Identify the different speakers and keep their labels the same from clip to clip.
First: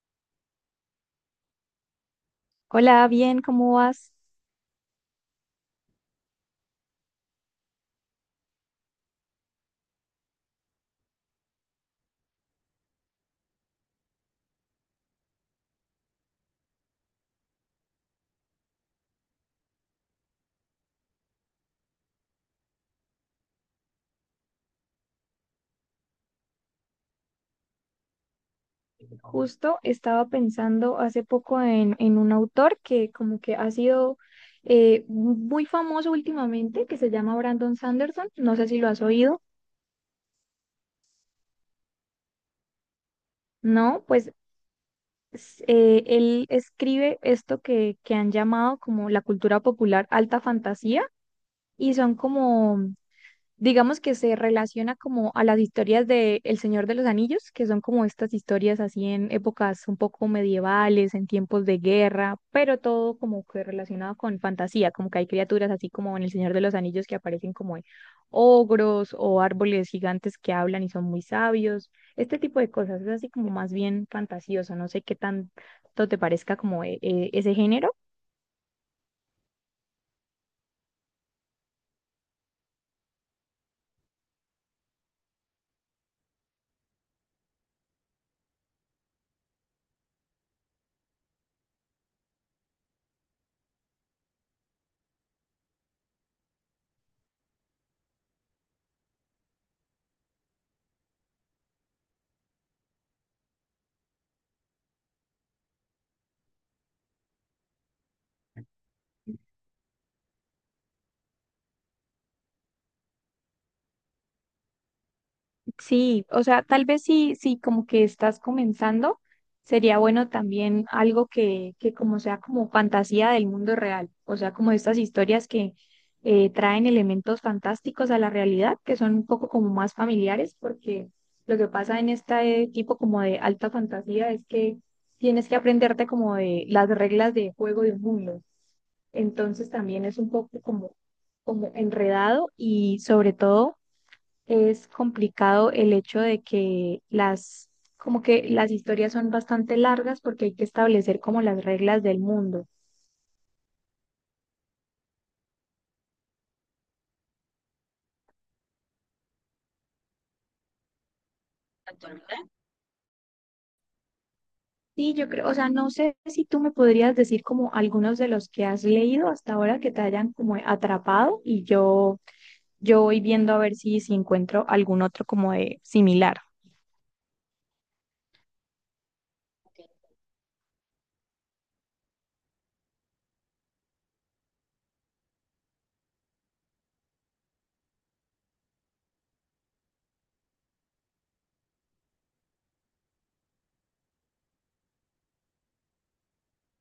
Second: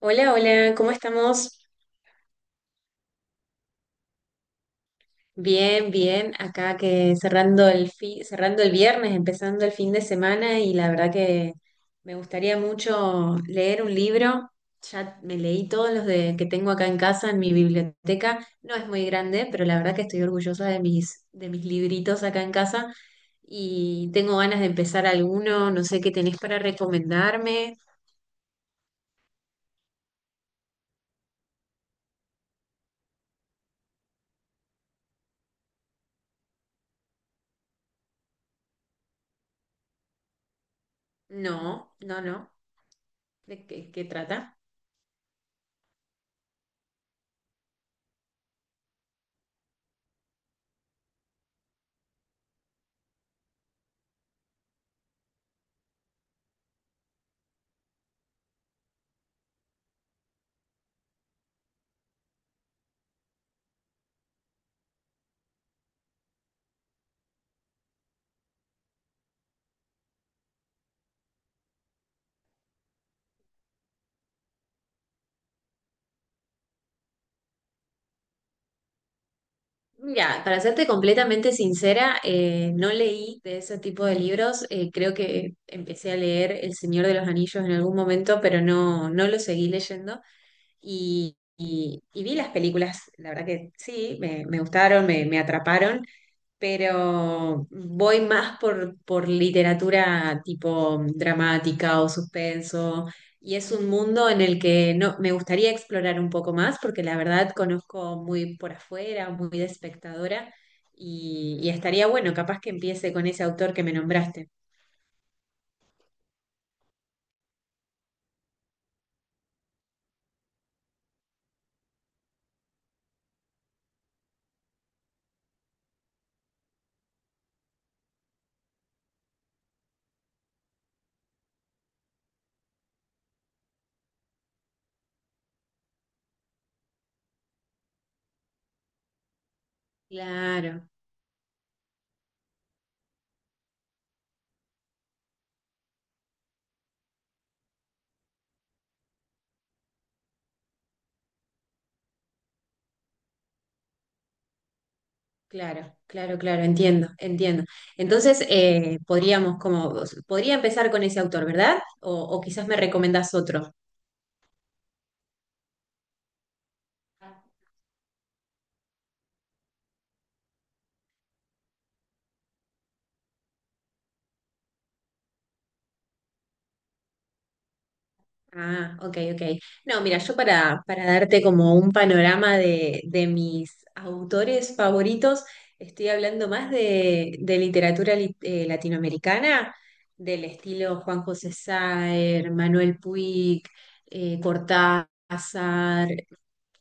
Speaker 1: Hola, hola, ¿cómo estamos?
Speaker 2: Hola, bien, ¿cómo vas?
Speaker 1: Bien, bien, acá que cerrando el cerrando el viernes, empezando el fin de semana y la verdad que me gustaría mucho leer un libro. Ya me leí todos los de que tengo acá en casa en mi biblioteca. No es muy grande, pero la verdad que estoy orgullosa de mis libritos acá en casa y tengo ganas de empezar alguno, no sé qué tenés para recomendarme.
Speaker 2: Justo estaba pensando hace poco en un autor que como que ha sido muy famoso últimamente, que se llama Brandon Sanderson. No sé si lo has oído.
Speaker 1: No, no, no. ¿De qué, qué
Speaker 2: No, pues
Speaker 1: trata?
Speaker 2: él escribe esto que han llamado como la cultura popular alta fantasía y son como digamos que se relaciona como a las historias de El Señor de los Anillos, que son como estas historias así en épocas un poco medievales, en tiempos de guerra, pero todo como que relacionado con fantasía, como que hay criaturas así como en El Señor de los Anillos que aparecen como ogros o árboles gigantes que hablan y son muy sabios, este tipo de cosas, es así como más bien fantasioso, no sé qué tanto te parezca como ese género.
Speaker 1: Mira, para serte completamente sincera, no leí de ese tipo de libros. Creo que empecé a leer El Señor de los Anillos en algún momento, pero no, no lo seguí leyendo. Y vi las películas, la verdad que sí, me gustaron, me atraparon, pero voy más por literatura tipo dramática o suspenso, y es un mundo en el que no, me gustaría explorar un poco más, porque la verdad conozco muy por afuera, muy de espectadora, y estaría bueno, capaz que empiece con ese autor que me nombraste.
Speaker 2: Sí, o sea, tal vez sí, sí, como que estás comenzando, sería bueno también algo que como sea como fantasía del mundo real, o sea, como estas historias que traen elementos fantásticos a la realidad, que son un poco como más familiares, porque lo que pasa en este tipo como de alta fantasía es que tienes que aprenderte como de las reglas de juego de un mundo. Entonces también es un poco
Speaker 1: Claro,
Speaker 2: como, como enredado y sobre todo es complicado el hecho de que las, como que las historias son bastante largas porque hay que establecer como las reglas del mundo.
Speaker 1: claro, claro, claro, entiendo, entiendo. Entonces, podría empezar con ese autor, ¿verdad? O quizás me recomendás otro.
Speaker 2: Sí, yo creo, o sea, no sé si tú me podrías decir como algunos de los que has leído hasta ahora que te hayan como atrapado y yo voy viendo a ver si encuentro algún otro como de similar.
Speaker 1: Ah, ok, ok. No, mira, yo para darte como un panorama de mis autores favoritos, estoy hablando más de literatura latinoamericana, del estilo Juan José Saer, Manuel Puig, Cortázar.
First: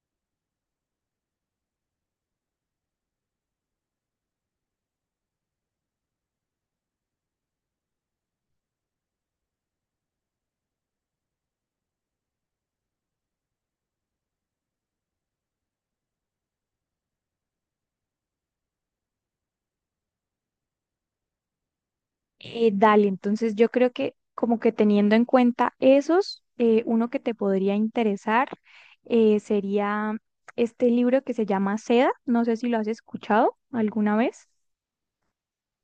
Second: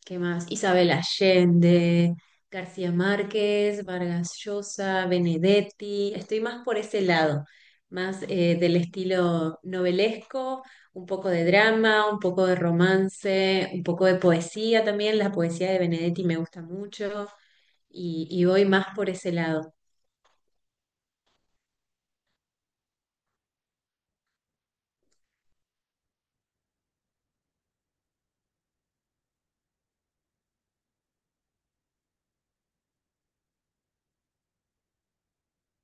Speaker 1: ¿Qué más? Isabel Allende, García Márquez, Vargas Llosa, Benedetti. Estoy más por ese lado, más del estilo novelesco, un poco de drama, un poco de romance, un poco de poesía también. La poesía de Benedetti me gusta mucho y voy más por ese lado.
Speaker 2: Dale, entonces yo creo que como que teniendo en cuenta esos, uno que te podría interesar sería este libro que se llama Seda, no sé si lo has escuchado alguna vez.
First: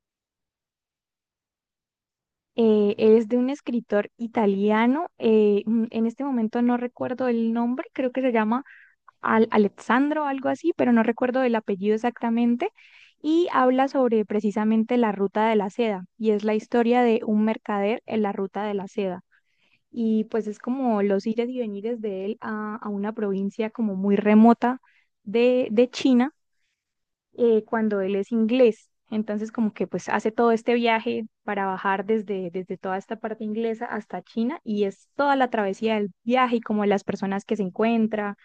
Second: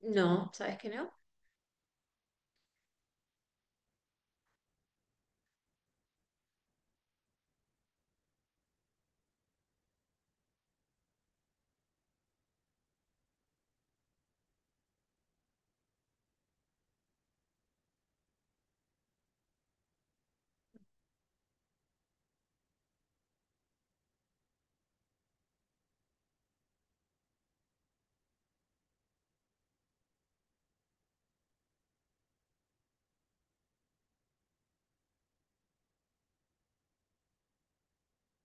Speaker 1: No, ¿sabes qué? No.
Speaker 2: Es de un escritor italiano, en este momento no recuerdo el nombre, creo que se llama Al Alessandro o algo así, pero no recuerdo el apellido exactamente, y habla sobre precisamente la ruta de la seda, y es la historia de un mercader en la ruta de la seda. Y pues es como los ires y venires de él a una provincia como muy remota de China cuando él es inglés. Entonces como que pues hace todo este viaje para bajar desde toda esta parte inglesa hasta China y es toda la travesía del viaje y como las personas que se encuentra.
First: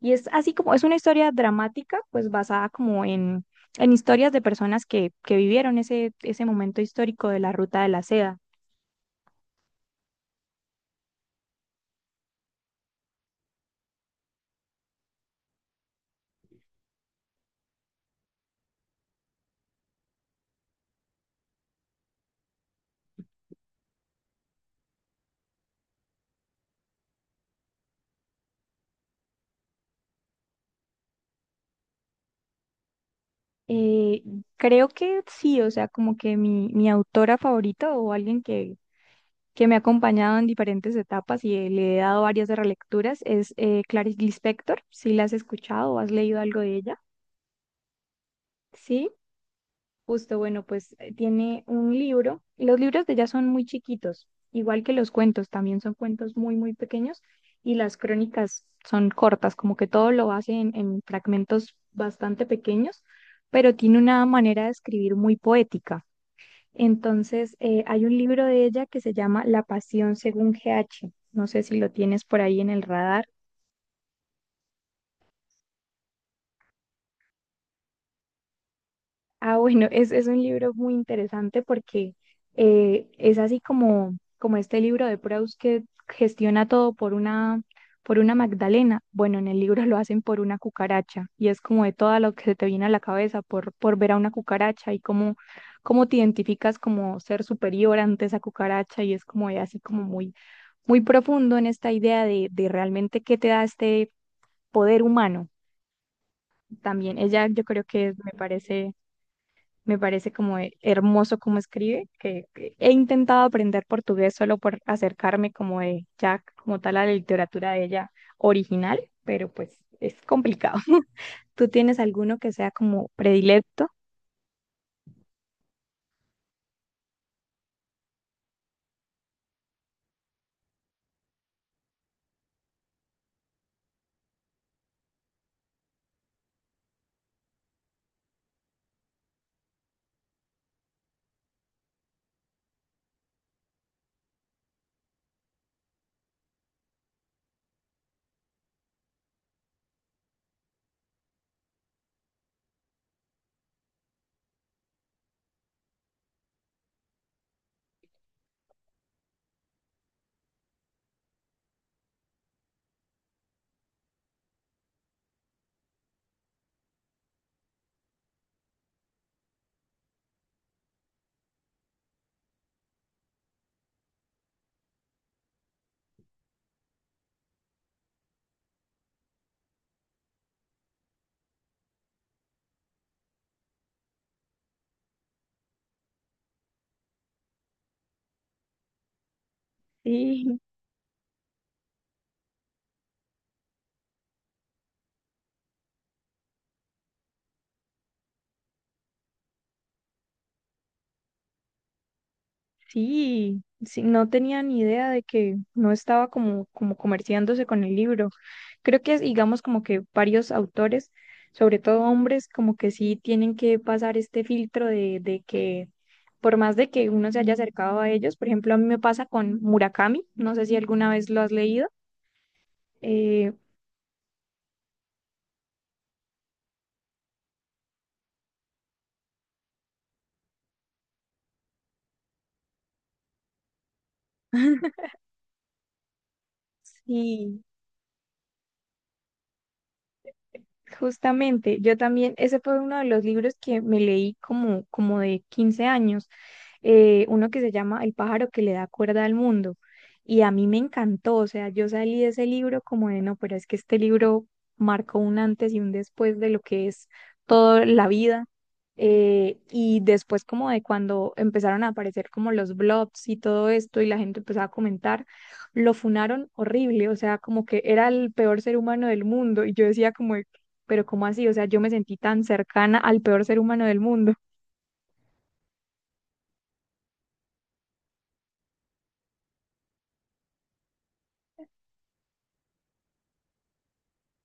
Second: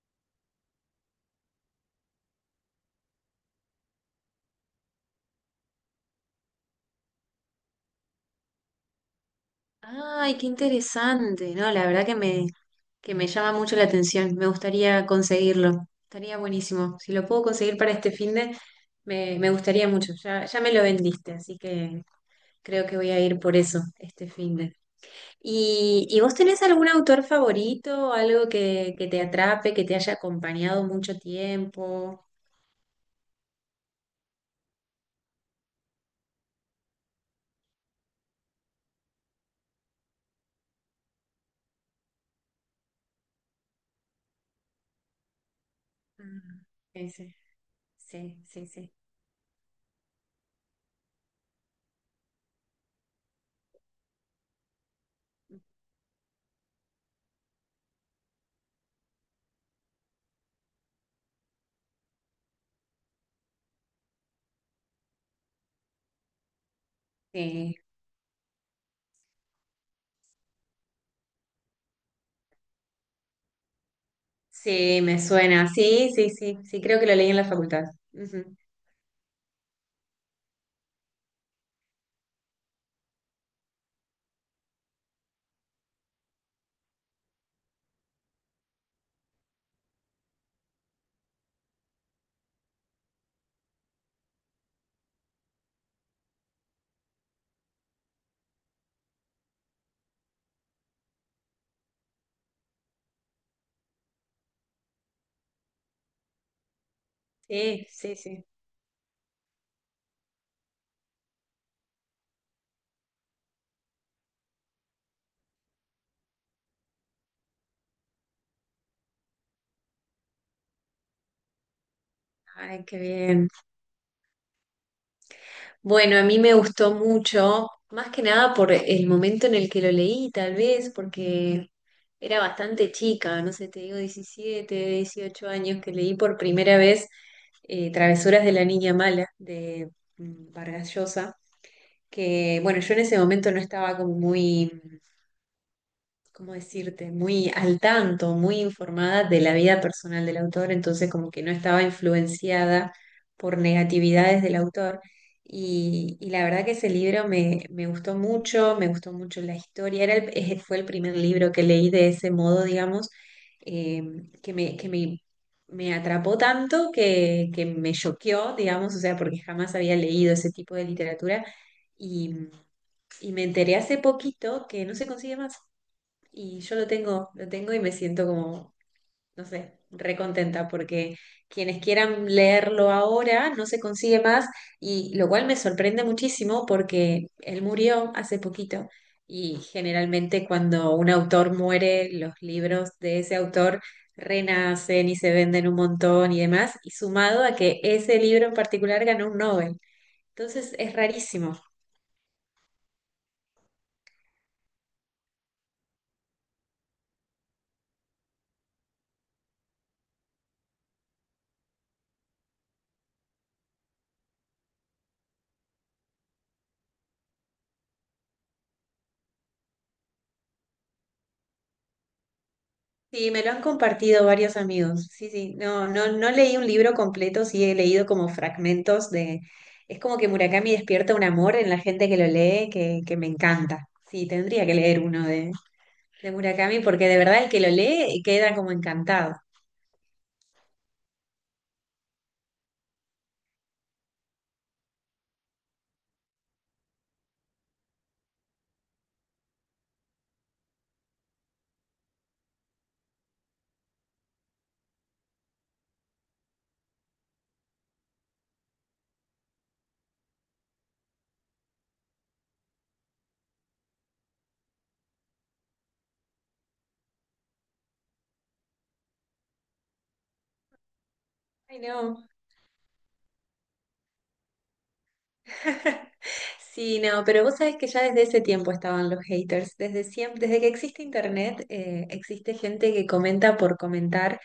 Speaker 2: Y es así como, es una historia dramática pues basada como en historias de personas que vivieron ese momento histórico de la Ruta de la Seda.
Speaker 1: Ay, qué interesante. No, la verdad que que me llama mucho la atención. Me gustaría conseguirlo. Estaría buenísimo. Si lo puedo conseguir para este fin. Me gustaría mucho, ya, ya me lo vendiste, así que creo que voy a ir por eso este fin de. ¿Y, vos tenés algún autor favorito, algo que te atrape, que te haya acompañado mucho tiempo?
Speaker 2: Eh, Creo que sí, o sea, como que mi autora favorita o alguien que me ha acompañado en diferentes etapas y le he dado varias relecturas es Clarice Lispector. Si la has escuchado o has leído
Speaker 1: Ah,
Speaker 2: algo de ella.
Speaker 1: ese. Sí, sí, sí.
Speaker 2: Sí, justo, bueno, pues tiene un libro. Los libros de ella son muy chiquitos, igual que los cuentos, también son cuentos muy pequeños y las crónicas son cortas, como que todo lo hace en fragmentos bastante pequeños, pero tiene una manera de escribir muy poética. Entonces,
Speaker 1: Sí,
Speaker 2: hay un libro de ella que se llama La Pasión según GH. No sé si lo tienes por ahí en el radar.
Speaker 1: sí, me suena. Sí, sí, sí, sí, creo que lo leí en la facultad. Ujú.
Speaker 2: Ah, bueno, es un libro muy interesante porque es así como, como este libro de Proust que gestiona todo por una Magdalena. Bueno, en el libro lo hacen por una cucaracha y es como de todo lo que se te viene a la cabeza por ver a una cucaracha y cómo te identificas como ser superior ante esa cucaracha y es como de así como muy muy profundo en esta idea de realmente qué te da este poder humano también. Ella yo creo
Speaker 1: Sí,
Speaker 2: que
Speaker 1: sí, sí.
Speaker 2: me parece como hermoso como escribe, que he intentado aprender portugués solo por acercarme como de ya como tal a la literatura de ella original, pero pues es complicado. ¿Tú tienes alguno que sea
Speaker 1: Ay, qué
Speaker 2: como
Speaker 1: bien.
Speaker 2: predilecto?
Speaker 1: Bueno, a mí me gustó mucho, más que nada por el momento en el que lo leí, tal vez, porque era bastante chica, no sé, te digo 17, 18 años, que leí por primera vez Travesuras de la Niña Mala de Vargas Llosa, que bueno, yo en ese momento no estaba como muy... ¿Cómo decirte? Muy al tanto, muy informada de la vida personal del autor, entonces como que no estaba influenciada por negatividades del autor. Y la verdad que ese libro me gustó mucho la historia, era fue el primer libro que leí de ese modo, digamos, eh, que me, que me, me atrapó tanto que me choqueó, digamos, o sea, porque jamás había leído ese tipo de literatura y, y me enteré hace poquito que no se consigue más. Y yo lo tengo y me siento como, no sé, recontenta porque quienes quieran leerlo ahora no se consigue más y lo cual me sorprende muchísimo porque él murió hace poquito y generalmente
Speaker 2: Sí,
Speaker 1: cuando un autor muere, los libros de ese autor renacen y se venden un montón y demás, y sumado a que ese libro en particular ganó un Nobel. Entonces es rarísimo.
Speaker 2: sí, sí, no tenía ni idea de que no estaba como, como comerciándose con el libro. Creo que, digamos, como que varios autores, sobre todo hombres, como que sí tienen que pasar este filtro de que, por más de que uno se haya acercado a ellos, por ejemplo, a mí me pasa con Murakami, no sé si alguna vez lo has leído.
Speaker 1: Sí, me lo
Speaker 2: Eh,
Speaker 1: han compartido varios amigos. Sí, sí, no, no, no leí un libro completo, sí he leído como fragmentos de... Es como que Murakami despierta un amor en la gente que lo lee que me encanta. Sí, tendría que leer uno de Murakami porque de verdad el que
Speaker 2: sí,
Speaker 1: lo lee queda como encantado.
Speaker 2: justamente, yo también, ese fue uno de los libros que me leí como de 15 años, uno que se llama El pájaro que le da cuerda al mundo, y a mí me encantó, o sea, yo salí de ese libro como de, no, pero es que este libro marcó un antes y un después de lo que es toda la vida, y después como de cuando empezaron a aparecer como los blogs y todo esto, y la gente empezaba a comentar, lo funaron horrible, o sea, como que era el peor ser humano del mundo, y yo decía como, pero ¿cómo así? O sea,
Speaker 1: Ay,
Speaker 2: yo me sentí
Speaker 1: no.
Speaker 2: tan cercana al peor ser humano del mundo.
Speaker 1: Sí, no, pero vos sabés que ya desde ese tiempo estaban los haters. Desde siempre, desde que existe internet, existe gente que comenta por comentar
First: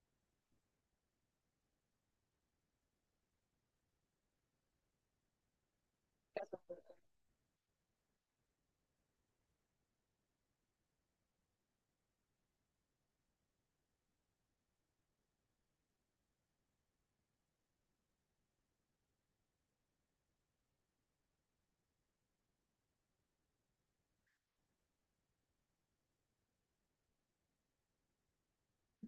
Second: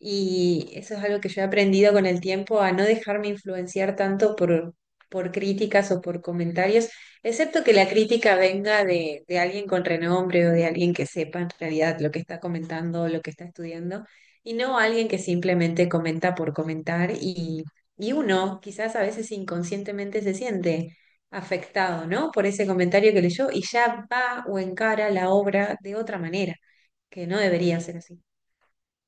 Speaker 1: y eso es algo que yo he aprendido con el tiempo a no dejarme influenciar tanto por críticas o por comentarios, excepto que la crítica venga de alguien con renombre o de alguien que sepa en realidad lo que está comentando, lo que está estudiando, y no alguien que simplemente comenta por comentar y uno quizás a veces inconscientemente se siente afectado, ¿no? Por ese comentario que leyó y ya va o encara la obra de otra manera, que no debería ser así.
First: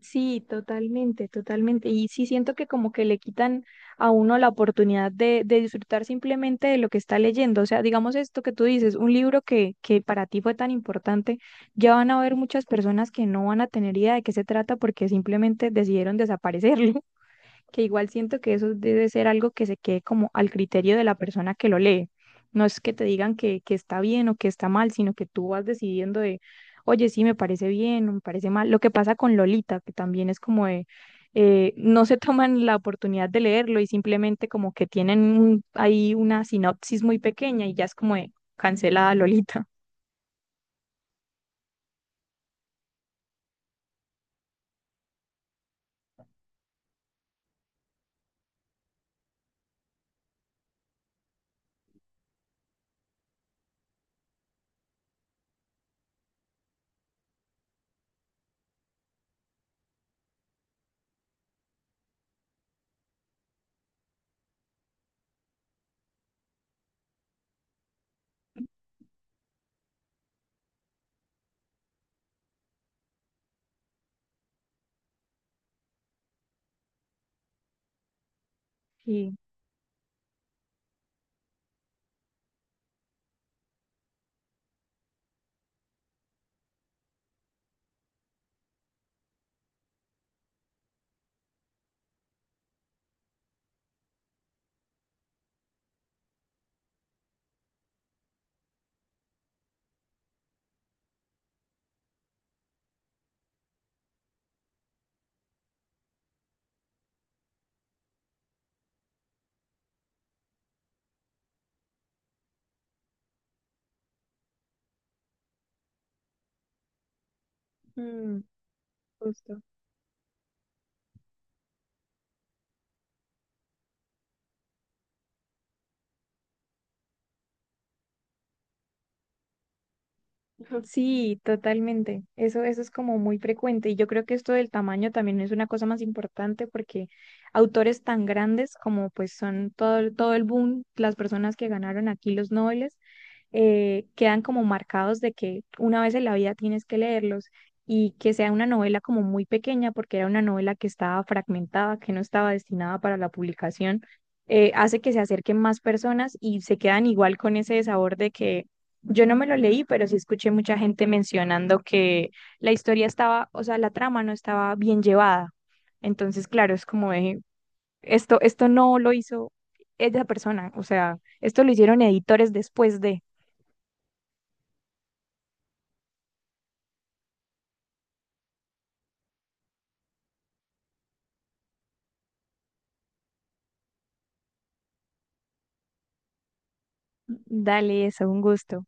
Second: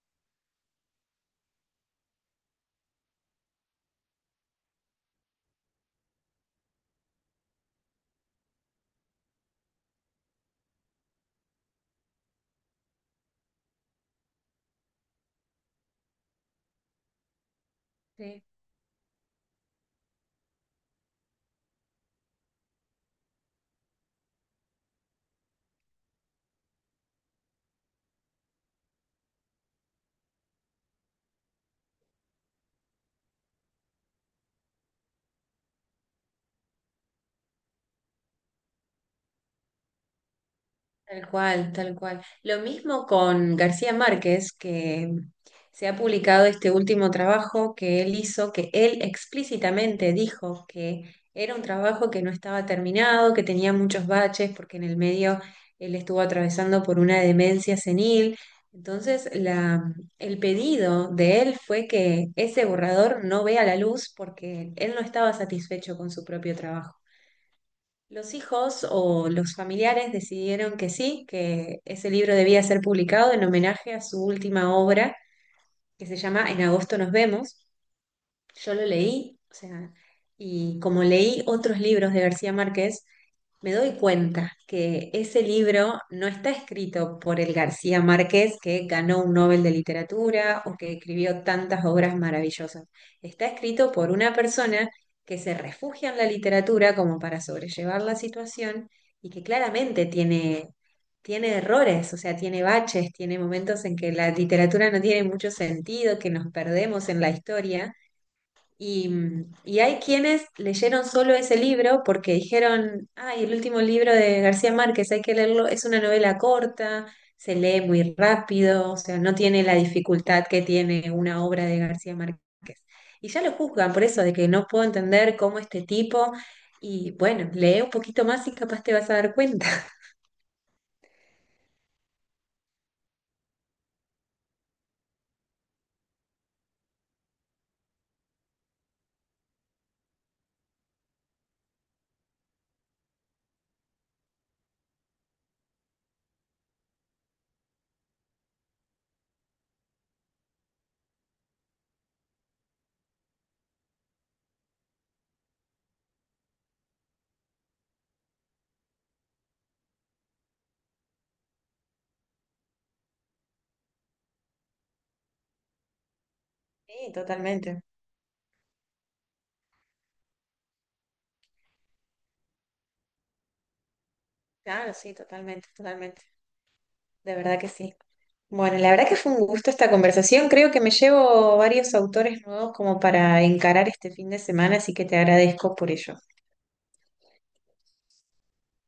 Speaker 2: Sí, totalmente, totalmente. Y sí siento que como que le quitan a uno la oportunidad de disfrutar simplemente de lo que está leyendo. O sea, digamos esto que tú dices, un libro que para ti fue tan importante, ya van a haber muchas personas que no van a tener idea de qué se trata porque simplemente decidieron desaparecerlo. Que igual siento
Speaker 1: Sí.
Speaker 2: que eso debe ser algo que se quede como al criterio de la persona que lo lee. No es que te digan que está bien o que está mal, sino que tú vas decidiendo de, oye, sí, me parece bien o me parece mal. Lo que pasa con Lolita, que también es como de, no se toman la oportunidad de leerlo y simplemente como que tienen ahí una sinopsis muy pequeña y ya es como de cancelada Lolita.
Speaker 1: Tal cual, tal cual. Lo mismo con García Márquez, que se ha publicado este último trabajo que él hizo, que él explícitamente dijo que era un trabajo que no estaba terminado, que tenía muchos baches, porque en el medio él estuvo atravesando por una demencia senil. Entonces, el pedido de él fue que ese borrador no vea la luz porque él no estaba satisfecho con su propio trabajo. Los hijos o los familiares decidieron que sí, que ese libro debía ser publicado en homenaje a su última obra, que se llama En agosto nos vemos. Yo lo
Speaker 2: Sí.
Speaker 1: leí, o sea, y como leí otros libros de García Márquez, me doy cuenta que ese libro no está escrito por el García Márquez que ganó un Nobel de Literatura o que escribió tantas obras maravillosas. Está escrito por una persona que se refugia en la literatura como para sobrellevar la situación y que claramente tiene errores, o sea, tiene baches, tiene momentos en que la literatura no tiene mucho sentido, que nos perdemos en la historia y, y hay quienes leyeron solo ese libro porque dijeron, ay, el último libro de García Márquez, hay que leerlo, es una novela corta, se lee muy
Speaker 2: Mm,
Speaker 1: rápido, o sea, no
Speaker 2: justo.
Speaker 1: tiene la dificultad que tiene una obra de García Márquez. Y ya lo juzgan por eso, de que no puedo entender cómo este tipo, y bueno, lee un poquito más y capaz te vas a dar cuenta.
Speaker 2: Sí, totalmente. Eso es como muy frecuente. Y yo creo que esto del tamaño también es una cosa más importante porque autores tan grandes como pues son todo, todo el boom, las personas que ganaron aquí los Nobel, quedan como marcados de que una vez en la vida tienes que leerlos y que sea una novela como muy pequeña, porque era una novela que estaba fragmentada, que no estaba destinada para la publicación, hace que se acerquen más personas y se quedan igual con ese sabor de que yo no me lo leí, pero sí escuché mucha gente mencionando que la historia estaba, o sea, la trama no estaba bien llevada. Entonces, claro, es
Speaker 1: Sí,
Speaker 2: como de,
Speaker 1: totalmente.
Speaker 2: esto no lo hizo esa persona, o sea, esto lo hicieron editores después de...
Speaker 1: Claro, sí, totalmente, totalmente. De verdad que sí. Bueno, la verdad que fue un gusto esta conversación. Creo que me llevo varios autores nuevos como para encarar este fin de semana, así que te agradezco por ello.
Speaker 2: Dale, eso, un gusto.